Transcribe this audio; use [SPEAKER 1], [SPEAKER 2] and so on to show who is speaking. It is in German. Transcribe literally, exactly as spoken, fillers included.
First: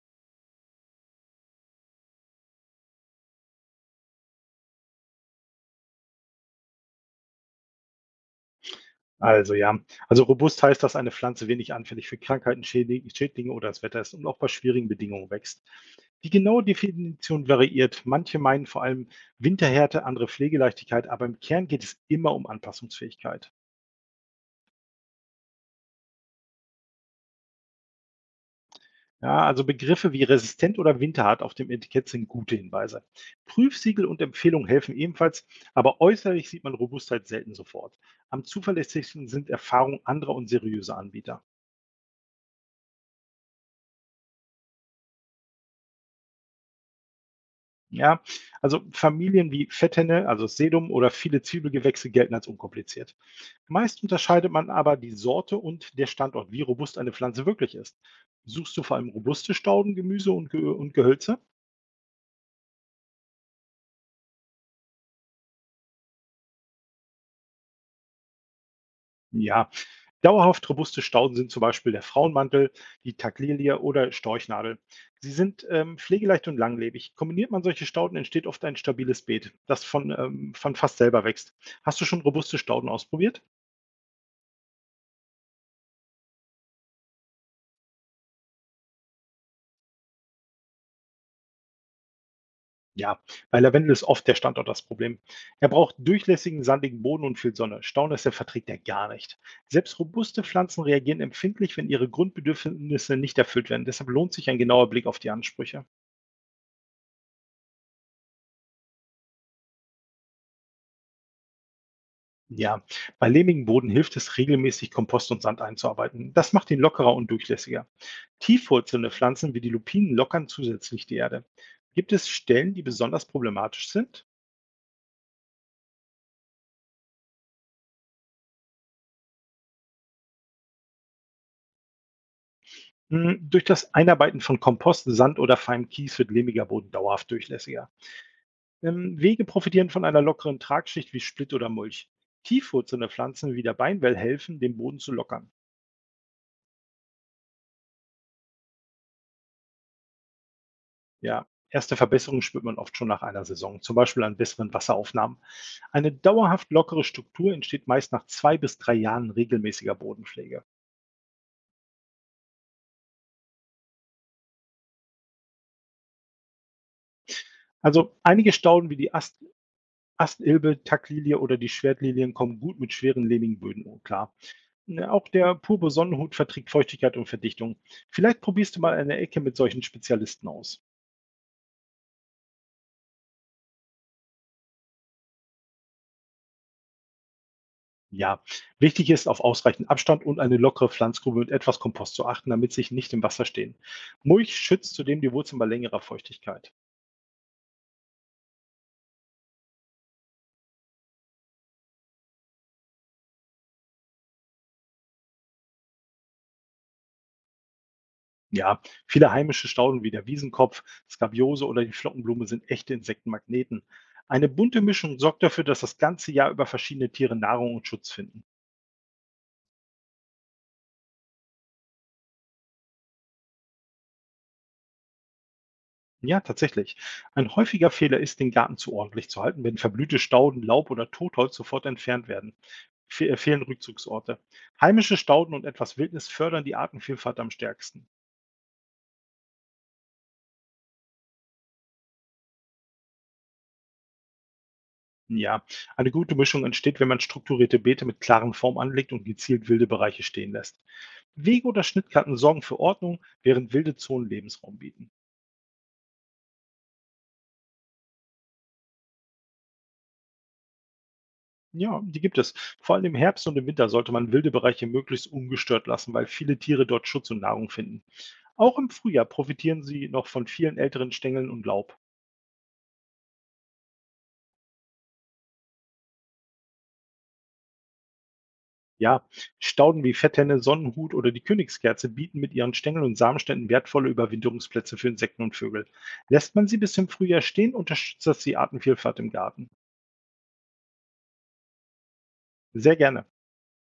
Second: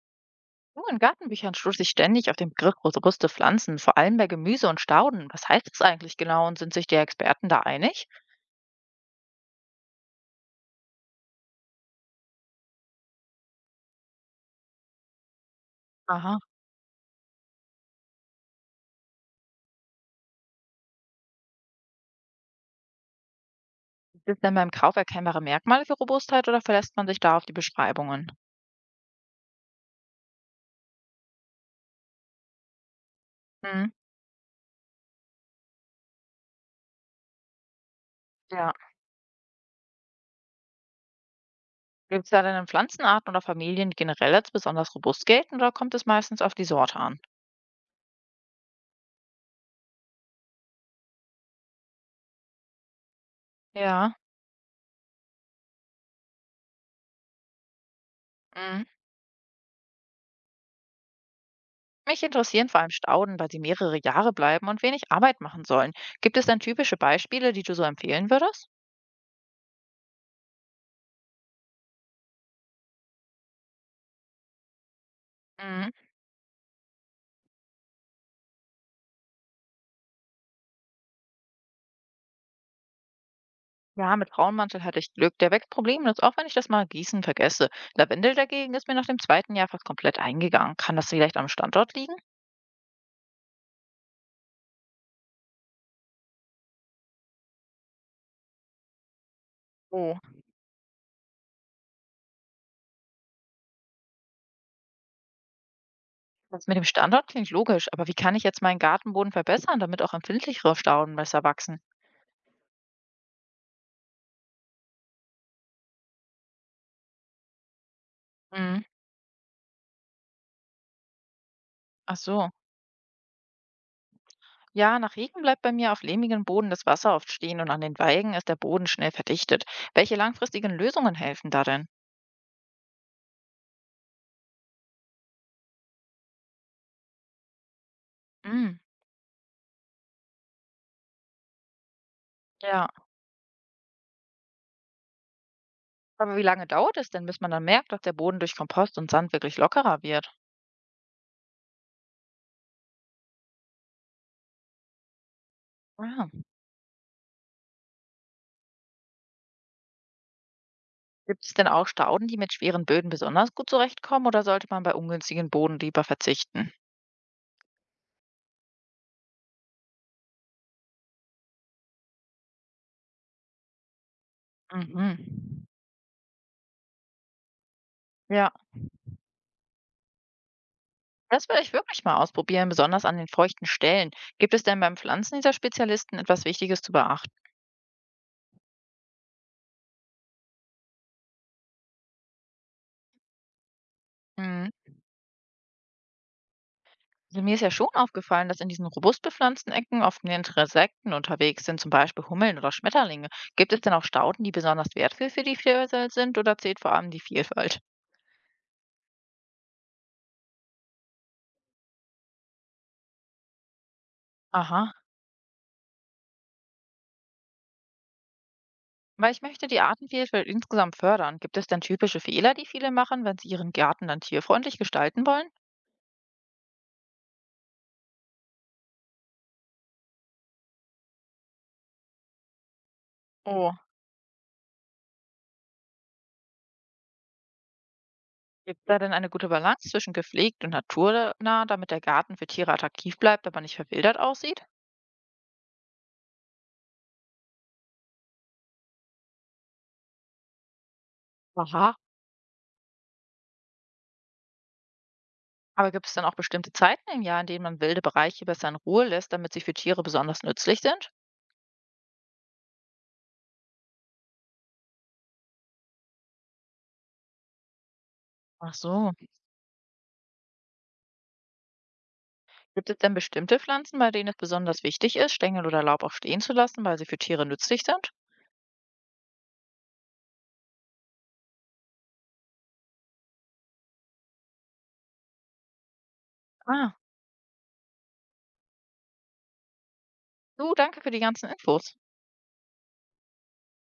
[SPEAKER 1] Nur in Gartenbüchern stoße ich ständig auf den Begriff robuste Pflanzen, vor allem bei Gemüse und Stauden. Was heißt das eigentlich genau und sind sich die Experten da einig?
[SPEAKER 2] Also ja, also robust heißt, dass eine Pflanze wenig anfällig für Krankheiten, Schädli- Schädlinge oder das Wetter ist und auch bei schwierigen Bedingungen wächst. Die
[SPEAKER 1] Aha.
[SPEAKER 2] genaue Definition variiert. Manche meinen vor allem Winterhärte, andere Pflegeleichtigkeit, aber im Kern geht es immer um Anpassungsfähigkeit.
[SPEAKER 1] Gibt es denn beim Kauf erkennbare Merkmale für Robustheit oder verlässt man sich da auf die Beschreibungen?
[SPEAKER 2] Ja, also Begriffe wie resistent oder winterhart auf dem Etikett sind gute Hinweise.
[SPEAKER 1] Hm,
[SPEAKER 2] Prüfsiegel und Empfehlungen helfen ebenfalls, aber äußerlich sieht man Robustheit selten sofort. Am
[SPEAKER 1] ja.
[SPEAKER 2] zuverlässigsten sind Erfahrungen anderer und seriöser Anbieter.
[SPEAKER 1] Gibt es da denn in Pflanzenarten oder Familien die generell als besonders robust gelten oder kommt es meistens auf die Sorte an?
[SPEAKER 2] Ja, also Familien wie Fettenne, also Sedum oder viele Zwiebelgewächse gelten als unkompliziert. Meist
[SPEAKER 1] Ja.
[SPEAKER 2] unterscheidet man aber die Sorte und der Standort, wie robust eine Pflanze wirklich ist. Suchst du
[SPEAKER 1] Mhm.
[SPEAKER 2] vor allem robuste Stauden, Gemüse und, Ge und Gehölze?
[SPEAKER 1] Mich interessieren vor allem Stauden, weil sie mehrere Jahre bleiben und wenig Arbeit machen sollen. Gibt es denn typische Beispiele, die du so empfehlen würdest?
[SPEAKER 2] Ja, dauerhaft robuste Stauden sind zum Beispiel der Frauenmantel, die Taglilie oder Storchnadel. Sie sind
[SPEAKER 1] Mhm.
[SPEAKER 2] ähm, pflegeleicht und langlebig. Kombiniert man solche Stauden, entsteht oft ein stabiles Beet, das von, ähm, von fast selber wächst. Hast du schon robuste Stauden ausprobiert?
[SPEAKER 1] Ja, mit Braunmantel hatte ich Glück. Der wächst problemlos, auch wenn ich das mal gießen vergesse. Lavendel dagegen ist mir nach dem zweiten Jahr fast komplett eingegangen. Kann das vielleicht am Standort liegen?
[SPEAKER 2] Ja, bei Lavendel ist oft der Standort das Problem. Er braucht durchlässigen, sandigen Boden und viel Sonne. Staunässe verträgt er gar nicht. Selbst
[SPEAKER 1] Oh,
[SPEAKER 2] robuste Pflanzen reagieren empfindlich, wenn ihre Grundbedürfnisse nicht erfüllt werden. Deshalb lohnt sich ein genauer Blick auf die Ansprüche.
[SPEAKER 1] das mit dem Standort klingt logisch, aber wie kann ich jetzt meinen Gartenboden verbessern, damit auch empfindlichere Stauden besser wachsen?
[SPEAKER 2] Ja, bei lehmigem Boden hilft es, regelmäßig Kompost und Sand einzuarbeiten. Das macht ihn lockerer und durchlässiger.
[SPEAKER 1] Hm,
[SPEAKER 2] Tiefwurzelnde Pflanzen wie die Lupinen lockern zusätzlich die Erde. Gibt
[SPEAKER 1] ach
[SPEAKER 2] es
[SPEAKER 1] so.
[SPEAKER 2] Stellen, die besonders problematisch sind?
[SPEAKER 1] Ja, nach Regen bleibt bei mir auf lehmigem Boden das Wasser oft stehen und an den Weigen ist der Boden schnell verdichtet. Welche langfristigen Lösungen helfen da denn?
[SPEAKER 2] Hm, durch das Einarbeiten von Kompost, Sand oder feinem Kies wird lehmiger Boden dauerhaft durchlässiger.
[SPEAKER 1] Hm,
[SPEAKER 2] Ähm, Wege profitieren von einer lockeren Tragschicht wie Splitt oder Mulch.
[SPEAKER 1] ja.
[SPEAKER 2] Tiefwurzelnde Pflanzen wie der Beinwell helfen, den Boden zu lockern.
[SPEAKER 1] Aber wie lange dauert es denn, bis man dann merkt, dass der Boden durch Kompost und Sand wirklich lockerer wird?
[SPEAKER 2] Ja, erste Verbesserungen spürt man oft schon nach einer Saison, zum Beispiel an besseren Wasseraufnahmen. Eine
[SPEAKER 1] Ah.
[SPEAKER 2] dauerhaft lockere Struktur entsteht meist nach zwei bis drei Jahren regelmäßiger Bodenpflege.
[SPEAKER 1] Gibt es denn auch Stauden, die mit schweren Böden besonders gut zurechtkommen oder sollte man bei ungünstigen Boden lieber verzichten?
[SPEAKER 2] Also einige Stauden wie die Ast Astilbe, Taglilie oder die Schwertlilien kommen gut mit schweren lehmigen Böden um, klar. Ne, auch der
[SPEAKER 1] Mhm.
[SPEAKER 2] pure Sonnenhut verträgt Feuchtigkeit und Verdichtung. Vielleicht
[SPEAKER 1] Ja,
[SPEAKER 2] probierst du mal eine Ecke mit solchen Spezialisten aus.
[SPEAKER 1] das will ich wirklich mal ausprobieren, besonders an den feuchten Stellen. Gibt es denn beim Pflanzen dieser Spezialisten etwas Wichtiges zu beachten?
[SPEAKER 2] Ja, wichtig ist, auf ausreichend Abstand und eine lockere Pflanzgrube mit etwas Kompost zu achten, damit sie nicht im Wasser stehen. Mulch
[SPEAKER 1] Mhm.
[SPEAKER 2] schützt zudem die Wurzeln bei längerer Feuchtigkeit.
[SPEAKER 1] Also mir ist ja schon aufgefallen, dass in diesen robust bepflanzten Ecken oft mehr Insekten unterwegs sind, zum Beispiel Hummeln oder Schmetterlinge. Gibt es denn auch Stauden, die besonders wertvoll für die Vielfalt sind oder zählt vor allem die Vielfalt?
[SPEAKER 2] Ja, viele heimische Stauden wie der Wiesenkopf, Skabiose oder die Flockenblume sind echte Insektenmagneten. Eine bunte
[SPEAKER 1] Aha.
[SPEAKER 2] Mischung sorgt dafür, dass das ganze Jahr über verschiedene Tiere Nahrung und Schutz finden.
[SPEAKER 1] Weil ich möchte die Artenvielfalt insgesamt fördern. Gibt es denn typische Fehler, die viele machen, wenn sie ihren Garten dann tierfreundlich gestalten wollen?
[SPEAKER 2] Ja, tatsächlich. Ein häufiger Fehler ist, den Garten zu ordentlich zu halten, wenn verblühte Stauden, Laub oder Totholz sofort entfernt werden. Fe äh, fehlen
[SPEAKER 1] Oh,
[SPEAKER 2] Rückzugsorte. Heimische Stauden und etwas Wildnis fördern die Artenvielfalt am stärksten.
[SPEAKER 1] gibt da denn eine gute Balance zwischen gepflegt und naturnah, damit der Garten für Tiere attraktiv bleibt, aber nicht verwildert aussieht?
[SPEAKER 2] Ja, eine gute Mischung entsteht, wenn man strukturierte Beete mit klaren Formen anlegt und gezielt wilde Bereiche stehen lässt. Wege oder
[SPEAKER 1] Aha.
[SPEAKER 2] Schnittkarten sorgen für Ordnung, während wilde Zonen Lebensraum bieten.
[SPEAKER 1] Aber gibt es dann auch bestimmte Zeiten im Jahr, in denen man wilde Bereiche besser in Ruhe lässt, damit sie für Tiere besonders nützlich sind?
[SPEAKER 2] Ja, die gibt es. Vor allem im Herbst und im Winter sollte man wilde Bereiche möglichst ungestört lassen, weil viele Tiere dort Schutz und Nahrung finden.
[SPEAKER 1] Ach
[SPEAKER 2] Auch im
[SPEAKER 1] so.
[SPEAKER 2] Frühjahr profitieren sie noch von vielen älteren Stängeln und Laub.
[SPEAKER 1] Gibt es denn bestimmte Pflanzen, bei denen es besonders wichtig ist, Stängel oder Laub auch stehen zu lassen, weil sie für Tiere nützlich sind?
[SPEAKER 2] Ja, Stauden wie Fetthenne, Sonnenhut oder die Königskerze bieten mit ihren Stängeln und Samenständen wertvolle Überwinterungsplätze für Insekten und Vögel. Lässt man sie bis
[SPEAKER 1] Ah,
[SPEAKER 2] zum Frühjahr stehen, unterstützt das die Artenvielfalt im Garten.
[SPEAKER 1] du, danke für die ganzen Infos.
[SPEAKER 2] Sehr gerne.